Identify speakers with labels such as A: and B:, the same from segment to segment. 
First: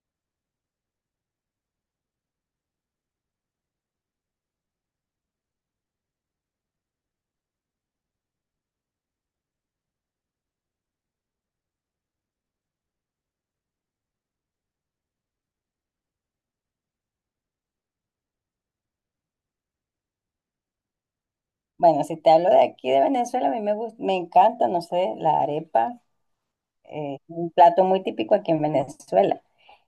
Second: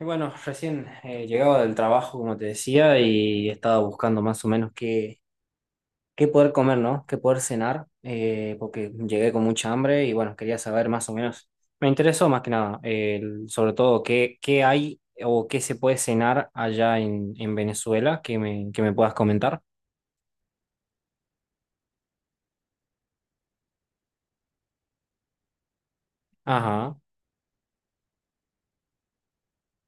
A: Y bueno, recién llegaba del trabajo, como te decía, y estaba buscando más o menos qué, qué poder comer, ¿no? Qué poder cenar, porque llegué con mucha hambre y bueno, quería saber más o menos. Me interesó más que nada, sobre todo, qué, qué hay o qué se puede cenar allá en Venezuela, que me puedas comentar.
B: Bueno, si te hablo de aquí de Venezuela, a mí me gusta, me encanta, no sé, la arepa,
A: Ajá.
B: un plato muy típico aquí en Venezuela.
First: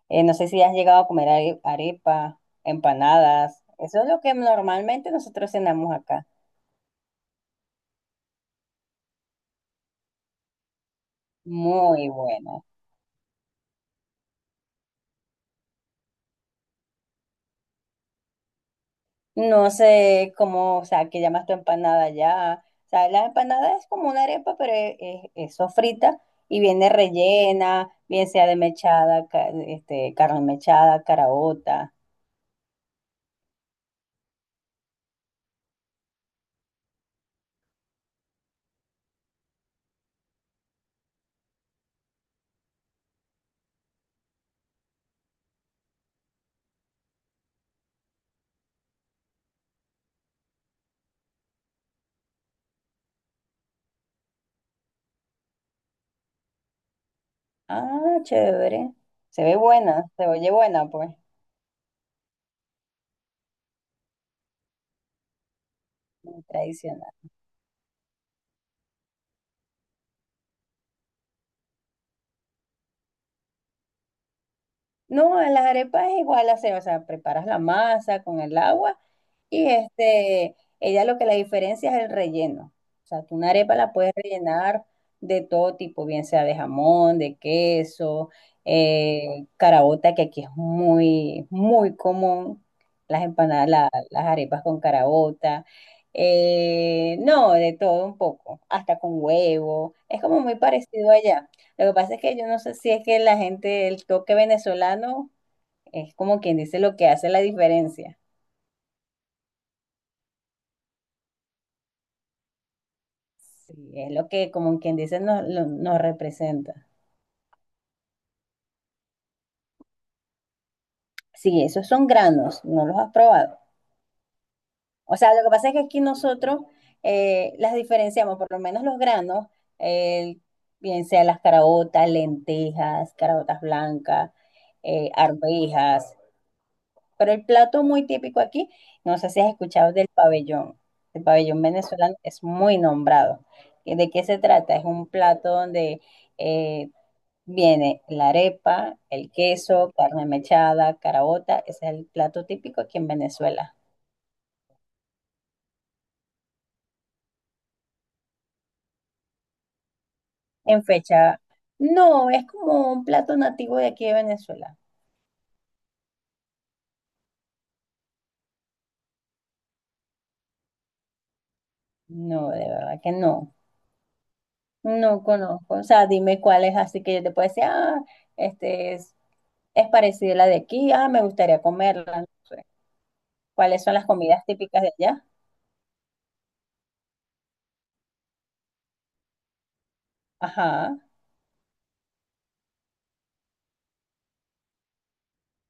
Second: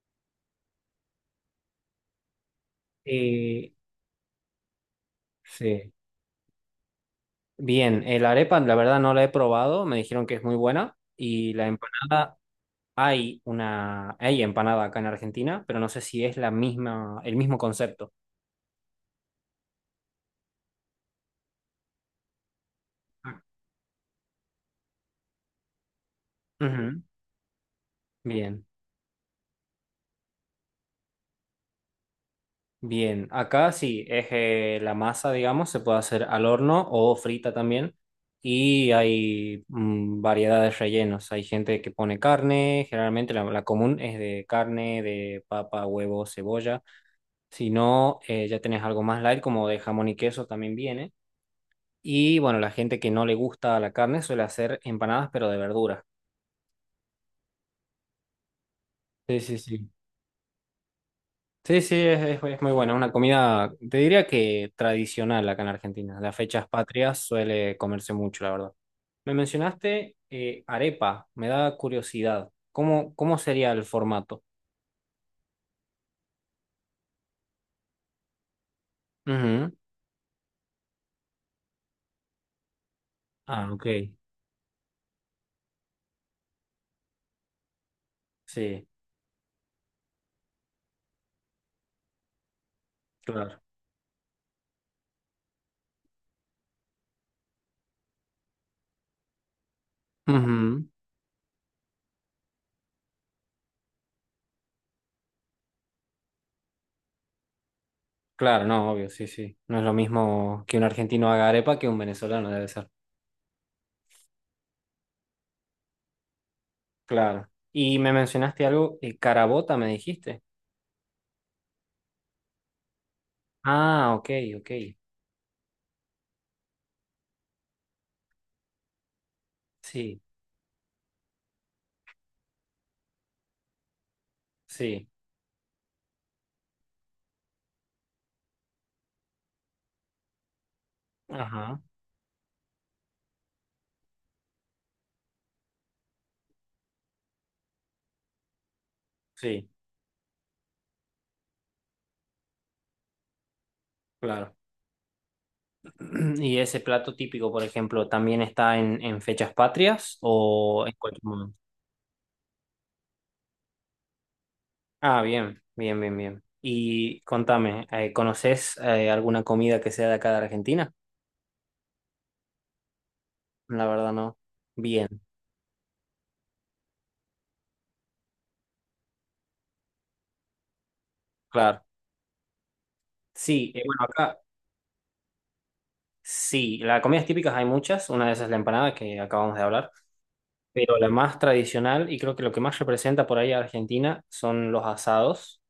B: No sé si has llegado a comer arepa, empanadas,
A: Eh,
B: eso es lo que normalmente nosotros
A: sí.
B: cenamos acá.
A: Bien, el arepa, la verdad no la he probado, me dijeron que es muy buena y la
B: Muy
A: empanada.
B: bueno.
A: Hay una, hay empanada acá en Argentina, pero no sé si es la misma, el mismo concepto.
B: No sé cómo, o sea, qué llamas tu empanada ya. O sea, la
A: Ah,
B: empanada es como una arepa, pero es sofrita y viene
A: ujú.
B: rellena, bien sea de
A: Bien,
B: mechada, este, carne mechada, caraota.
A: bien. Acá sí, es la masa, digamos, se puede hacer al horno o frita también. Y hay variedad de rellenos. Hay gente que pone carne, generalmente la, la común es de carne, de papa, huevo, cebolla. Si no, ya tenés algo más light, como de jamón y queso también viene. Y bueno, la gente que no le gusta la carne suele hacer empanadas, pero de verduras.
B: Ah, chévere.
A: Sí,
B: Se ve
A: sí, sí.
B: buena, se oye buena, pues.
A: Sí, sí, es, es muy buena. Una comida, te diría que tradicional acá en Argentina. Las fechas
B: Tradicional.
A: patrias suele comerse mucho, la verdad. Me mencionaste arepa, me da curiosidad. ¿Cómo, cómo sería el formato?
B: No, en las arepas es igual, hace, o sea, preparas la masa con el agua y
A: Ujú.
B: este, ella lo que la diferencia es el relleno. O sea, tú una
A: Ah,
B: arepa
A: ok.
B: la puedes rellenar de todo tipo, bien sea de jamón, de queso,
A: Sí,
B: caraota, que aquí es muy, muy común, las
A: claro.
B: empanadas, las arepas con caraota. No, de todo un poco, hasta con huevo. Es como muy
A: Ujú.
B: parecido allá. Lo que pasa es que yo no sé si es que la gente, el toque venezolano es como quien dice lo que hace la diferencia.
A: Claro, no, obvio, sí, sí. No es lo mismo que un argentino haga arepa que un venezolano, debe ser.
B: Sí, es lo que como quien dice nos representa.
A: Claro. Y me mencionaste algo, carabota, me dijiste.
B: Sí, esos son granos, no los has probado.
A: Ah, ok, ok.
B: O sea, lo que pasa es que aquí nosotros las diferenciamos, por lo menos los granos,
A: Sí,
B: eh, bien sea las caraotas, lentejas, caraotas blancas,
A: sí.
B: arvejas. Pero el plato muy típico aquí, no sé si has escuchado del pabellón. El pabellón
A: Ajá,
B: venezolano es muy nombrado. ¿De qué se trata? Es un plato donde eh, viene la arepa, el
A: sí.
B: queso, carne mechada, caraota. Ese es el plato típico aquí en Venezuela.
A: Claro. ¿Y ese plato típico, por ejemplo, también está en fechas patrias
B: En
A: o en cualquier
B: fecha,
A: momento?
B: no, es como un plato nativo de aquí de Venezuela.
A: Ah, bien, bien, bien, bien. Y contame, ¿conoces alguna comida que sea de acá de Argentina?
B: No, de verdad que no.
A: La verdad no. Bien,
B: No conozco. O sea, dime cuál es así que yo te puedo decir, ah, este es. Es parecida a la de aquí. Ah, me gustaría
A: claro.
B: comerla. No sé.
A: Sí,
B: ¿Cuáles son
A: bueno,
B: las
A: acá
B: comidas típicas de allá?
A: sí, las comidas típicas hay muchas, una de esas es la empanada que acabamos de hablar, pero
B: Ajá.
A: la más tradicional y creo que lo que más representa por ahí a Argentina son los asados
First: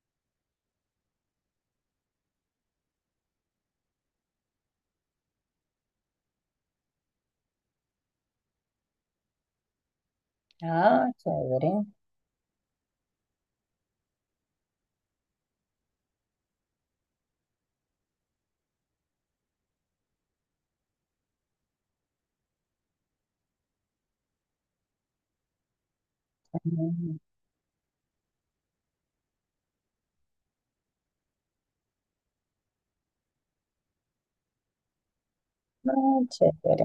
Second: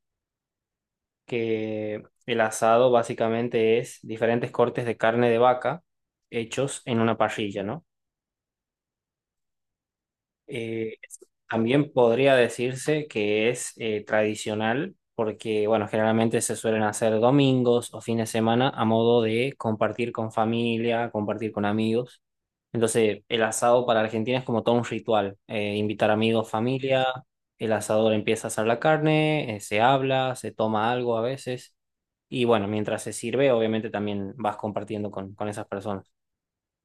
A: que el asado básicamente es diferentes cortes de carne de vaca hechos en una parrilla, ¿no? Eh,
B: Ah, chévere.
A: también podría decirse que es tradicional porque, bueno, generalmente se suelen hacer domingos o fines de semana a modo de compartir con familia, compartir con amigos. Entonces, el asado para Argentina es como todo un ritual. Invitar amigos, familia,
B: Ujú.
A: el asador empieza a asar la carne, se habla, se toma algo a veces. Y bueno, mientras se sirve, obviamente también vas compartiendo con esas personas.
B: Ah, chévere.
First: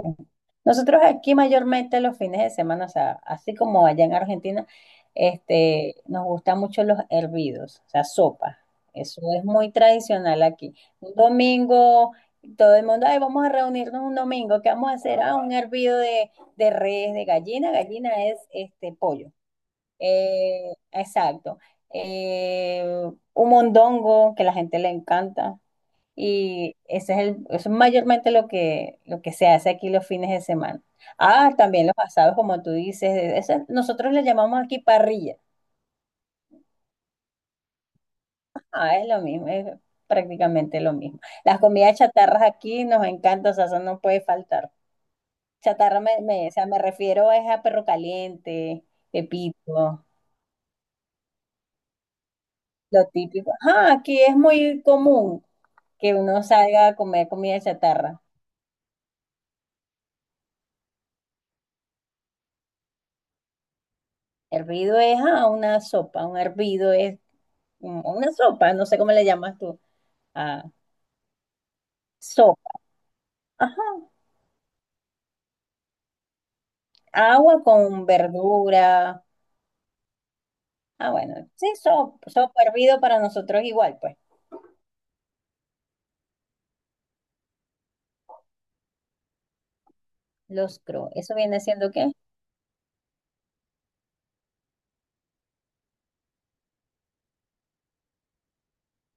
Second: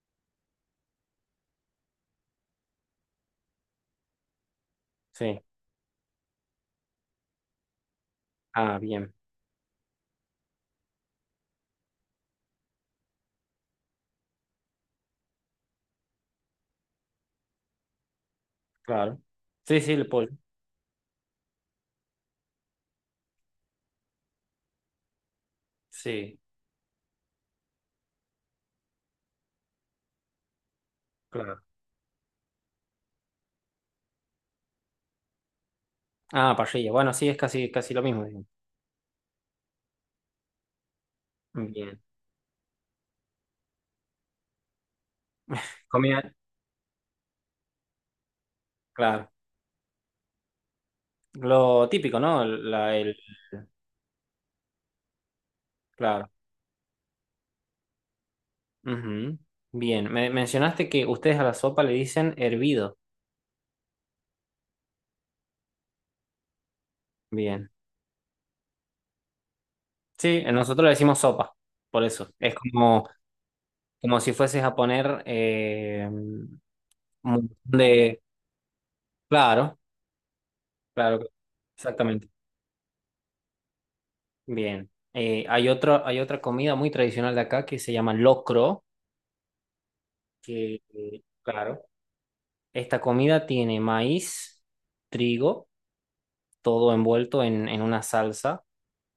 B: Nosotros aquí mayormente los fines de semana, o sea, así como allá en Argentina,
A: Sí.
B: este, nos gustan mucho los hervidos, o sea, sopa.
A: Ah, bien,
B: Eso es muy tradicional aquí. Un domingo, todo el mundo, ay, vamos a reunirnos un domingo, ¿qué vamos a hacer? Ah, un hervido de res, de gallina. Gallina es este
A: claro.
B: pollo.
A: Sí, sí, el pollo.
B: Exacto. Eh, un mondongo que la gente le encanta.
A: Sí.
B: Y ese es el, eso es mayormente lo que se hace aquí los fines de semana. Ah,
A: Claro.
B: también los asados, como tú dices. Eso nosotros le llamamos aquí parrilla.
A: Ah, parrilla. Bueno, sí, es casi, casi lo mismo. Digamos.
B: Ah, es lo mismo, es prácticamente lo mismo. Las comidas
A: Bien.
B: chatarras aquí nos encantan, o sea, eso no puede faltar. Chatarra,
A: Comida.
B: o sea, me refiero es a perro caliente,
A: Claro.
B: pepito,
A: Lo típico, ¿no? El- La,
B: lo
A: el,
B: típico. Ajá, aquí es muy común, que
A: claro.
B: uno salga a comer comida chatarra.
A: Ujú. Bien. Me mencionaste que ustedes a la sopa le dicen hervido.
B: Hervido es a una sopa, un hervido es
A: Bien.
B: una sopa, no sé cómo le llamas tú,
A: Sí,
B: a
A: nosotros le decimos sopa. Por eso. Es
B: sopa.
A: como,
B: Ajá.
A: como si fueses a poner un montón
B: Agua con
A: de.
B: verdura.
A: Claro,
B: Ah,
A: claro.
B: bueno, sí,
A: Exactamente.
B: sopa, sopa hervido para nosotros igual, pues.
A: Bien. Hay otro, hay otra comida muy tradicional de acá que se llama locro,
B: Los
A: que,
B: cru, ¿eso viene
A: claro.
B: siendo qué?
A: Esta comida tiene maíz, trigo, todo envuelto en una salsa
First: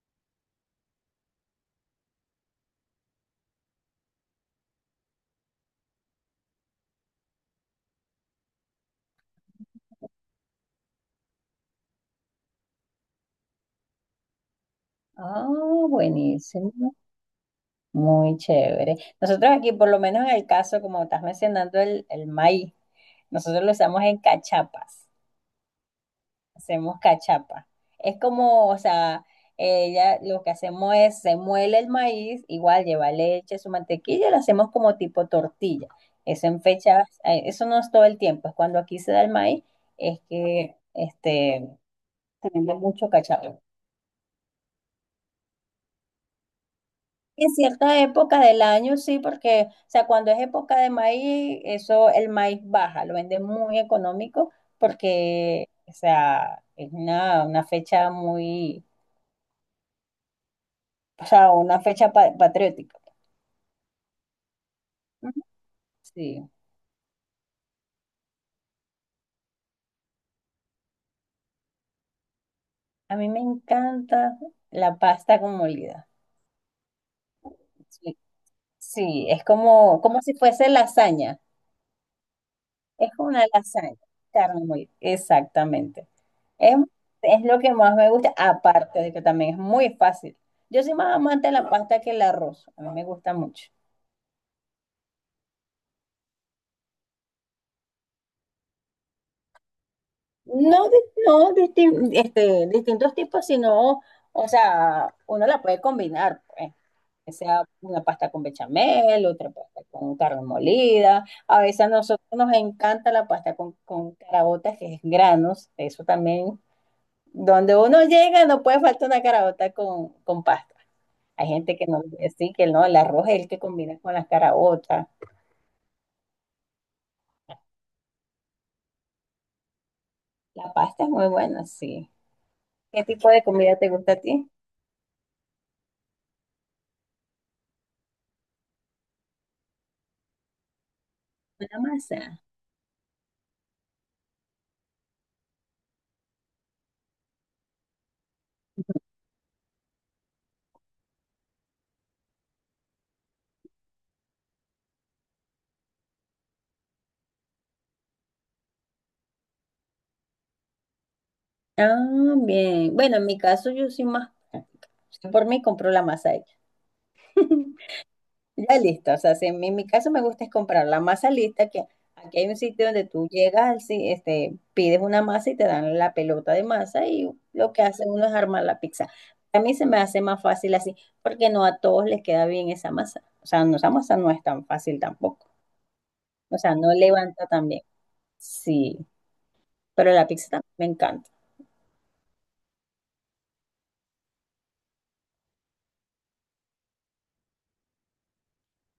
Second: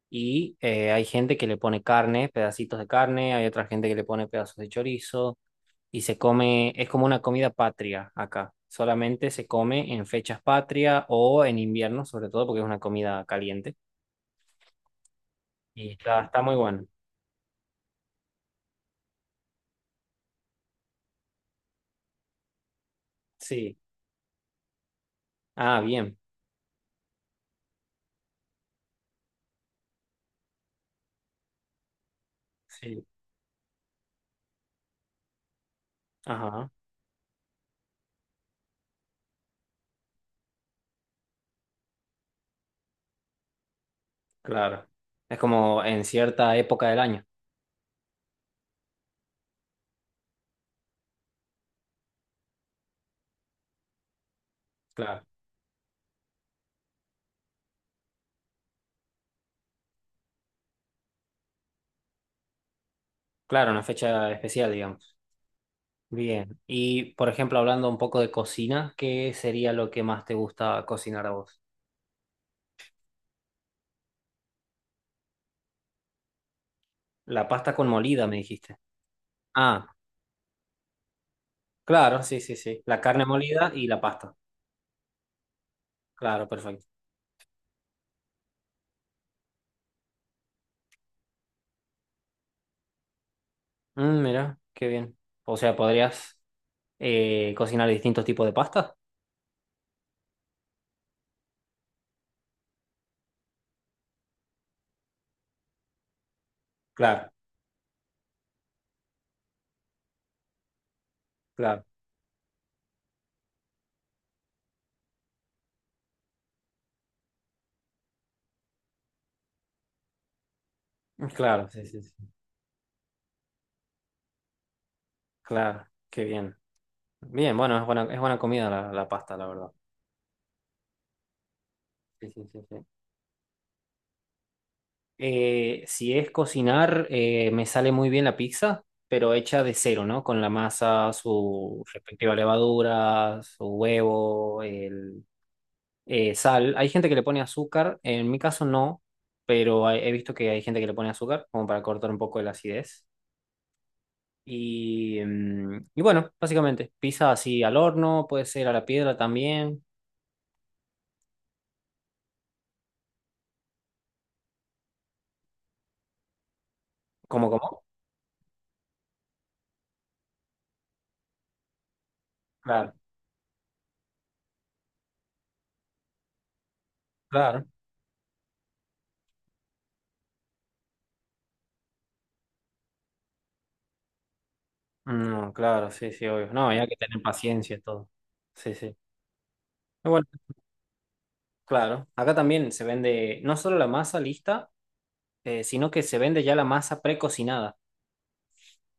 A: y hay gente que le pone carne, pedacitos de carne, hay otra gente que le pone pedazos de chorizo y se come, es como una comida patria acá. Solamente se come en fechas patria o en invierno, sobre todo porque es una comida caliente
B: Ah,
A: y está, está muy bueno.
B: buenísimo. Muy chévere. Nosotros aquí, por lo menos en el caso, como estás mencionando, el maíz, nosotros lo
A: Sí.
B: usamos en cachapas.
A: Ah, bien.
B: Hacemos cachapa. Es como, o sea, ella lo que hacemos es se muele el maíz, igual
A: Sí.
B: lleva leche, su mantequilla, lo hacemos como tipo tortilla. Eso en
A: Ajá,
B: fechas, eso no es todo el tiempo, es cuando aquí se da el maíz, es que este, se vende mucho cachapa.
A: claro. Es como en cierta época del año.
B: En cierta época del año, sí, porque, o sea, cuando es época de maíz, eso, el maíz baja, lo venden muy económico
A: Claro.
B: porque, o sea, es una fecha muy, o sea, una fecha patriótica.
A: Claro, una fecha especial, digamos.
B: Ujú. Sí,
A: Bien. Y, por ejemplo, hablando un poco de cocina, ¿qué sería lo que más te gusta cocinar a vos?
B: a mí me encanta la pasta con molida.
A: La pasta con
B: Sí,
A: molida, me dijiste.
B: sí, es
A: Ah,
B: como, como si fuese lasaña.
A: claro, sí, sí, sí. La
B: Es
A: carne
B: una
A: molida y
B: lasaña,
A: la pasta.
B: carne molida. Exactamente.
A: Claro,
B: Es,
A: perfecto.
B: es lo que más me gusta, aparte de que también es muy fácil. Yo soy más amante de la pasta que el arroz. A mí me gusta mucho.
A: Mm, mira, qué bien. O sea, ¿podrías cocinar distintos tipos de pasta?
B: No, no este, distintos tipos, sino, o sea, uno la puede combinar, pues.
A: Claro,
B: Que sea una pasta con bechamel, otra pasta con carne molida. A veces
A: claro,
B: a nosotros nos encanta la pasta con caraotas que es granos, eso también. Donde uno llega no puede faltar una caraota con pasta. Hay
A: claro,
B: gente
A: sí,
B: que
A: sí,
B: no,
A: sí.
B: sí, que no, el arroz es el que combina con las caraotas.
A: Claro, qué bien. Bien, bueno, es buena comida la, la pasta, la verdad.
B: La pasta es muy buena, sí.
A: Sí, sí, sí, sí.
B: ¿Qué tipo de comida te gusta a ti?
A: Si es cocinar, me sale muy bien la pizza, pero hecha de cero, ¿no? Con la masa,
B: La
A: su
B: masa.
A: respectiva levadura, su huevo, el, sal. Hay gente que le pone azúcar, en mi caso no, pero he visto que hay gente que le pone azúcar, como para cortar un poco de la acidez. Y, y bueno, básicamente, pizza así al horno, puede ser a la piedra también.
B: Ah, bien. Bueno, en mi caso yo soy más práctica. Por mí compro la masa hecha.
A: ¿Cómo, cómo?
B: Ya lista, o sea, si en mi, en mi caso me gusta es comprar la masa lista, que aquí hay un sitio
A: Claro,
B: donde tú llegas, al este, pides una masa y te dan la pelota de masa y
A: claro.
B: lo que hace uno es armar la pizza. A mí se me hace más fácil así, porque no a todos les queda bien esa masa. O sea, no, esa masa no es tan fácil tampoco.
A: No, claro, sí, sí, obvio.
B: O
A: No,
B: sea,
A: hay
B: no
A: que tener
B: levanta tan
A: paciencia y
B: bien.
A: todo. Sí, sí.
B: Sí, pero
A: Bueno,
B: la pizza también me encanta.
A: claro, acá también se vende no solo la masa lista, sino que se vende ya la masa precocinada.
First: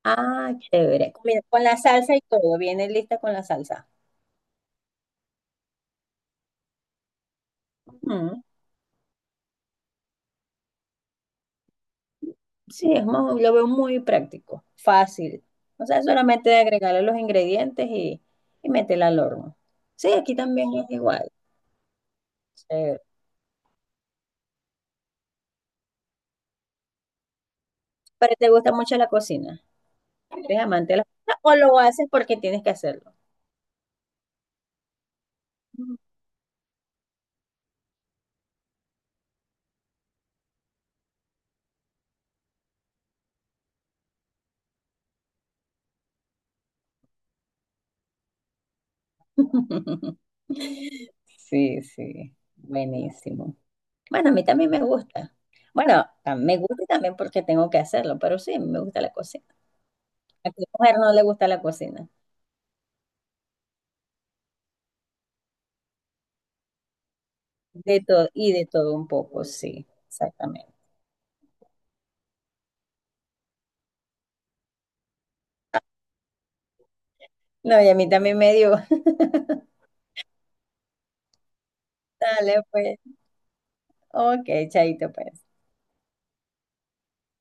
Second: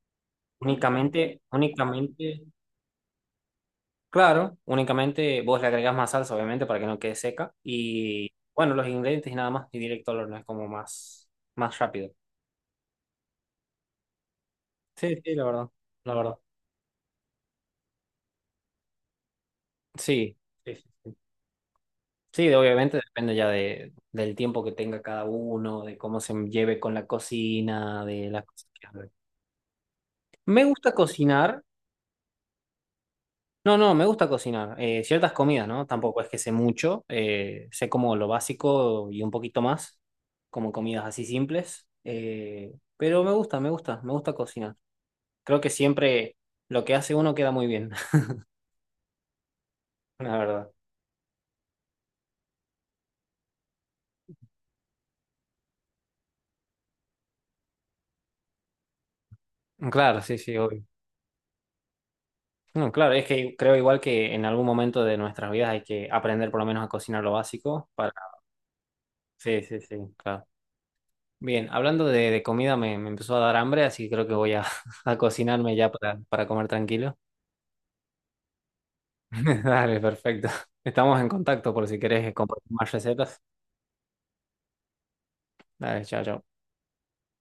B: Ah, chévere.
A: Únicamente,
B: Mira, con la salsa y
A: únicamente,
B: todo, viene lista con la salsa.
A: claro, únicamente vos le agregás más salsa, obviamente, para que no quede seca. Y
B: Mm.
A: bueno, los ingredientes y nada más, y directo al horno, es como más, más rápido.
B: Sí, es lo veo muy práctico,
A: Sí, sí, la
B: fácil.
A: verdad,
B: O sea,
A: la verdad.
B: solamente agregarle los ingredientes y meterla al horno. Sí, aquí
A: Sí,
B: también
A: sí, sí.
B: es
A: Sí,
B: igual.
A: sí, de- obviamente
B: Eh,
A: depende ya de, del tiempo que tenga cada uno, de cómo se lleve con la cocina, de
B: pero
A: las
B: te
A: cosas
B: gusta
A: que
B: mucho la
A: haga.
B: cocina. ¿Eres
A: Me
B: amante
A: gusta
B: de la cocina o
A: cocinar.
B: lo haces porque tienes que hacerlo?
A: No, no, me gusta cocinar. Ciertas comidas, ¿no? Tampoco es que sé mucho. Sé como lo básico y un poquito más, como comidas así simples. Pero me gusta, me gusta, me gusta cocinar. Creo que siempre lo que hace uno queda muy bien, la verdad.
B: Sí, sí, buenísimo. Bueno, a mí también me gusta. Bueno, me gusta también porque tengo que hacerlo, pero sí, me gusta la cocina.
A: Claro, sí,
B: ¿A
A: sí,
B: qué
A: obvio.
B: mujer no le gusta la cocina?
A: No, claro, es que creo igual que en algún momento de nuestras vidas hay que aprender por lo menos a cocinar lo básico
B: De
A: para...
B: todo y de todo un poco,
A: Sí, sí,
B: sí,
A: sí, claro.
B: exactamente.
A: Bien, hablando de comida me, me empezó a dar hambre, así que creo que voy a, a cocinarme ya para comer tranquilo.
B: No, y a mí también me dio.
A: Dale, perfecto. Estamos en contacto por si querés
B: Dale,
A: compartir más
B: pues.
A: recetas.
B: Ok, chaito, pues.
A: Dale, chao, chao.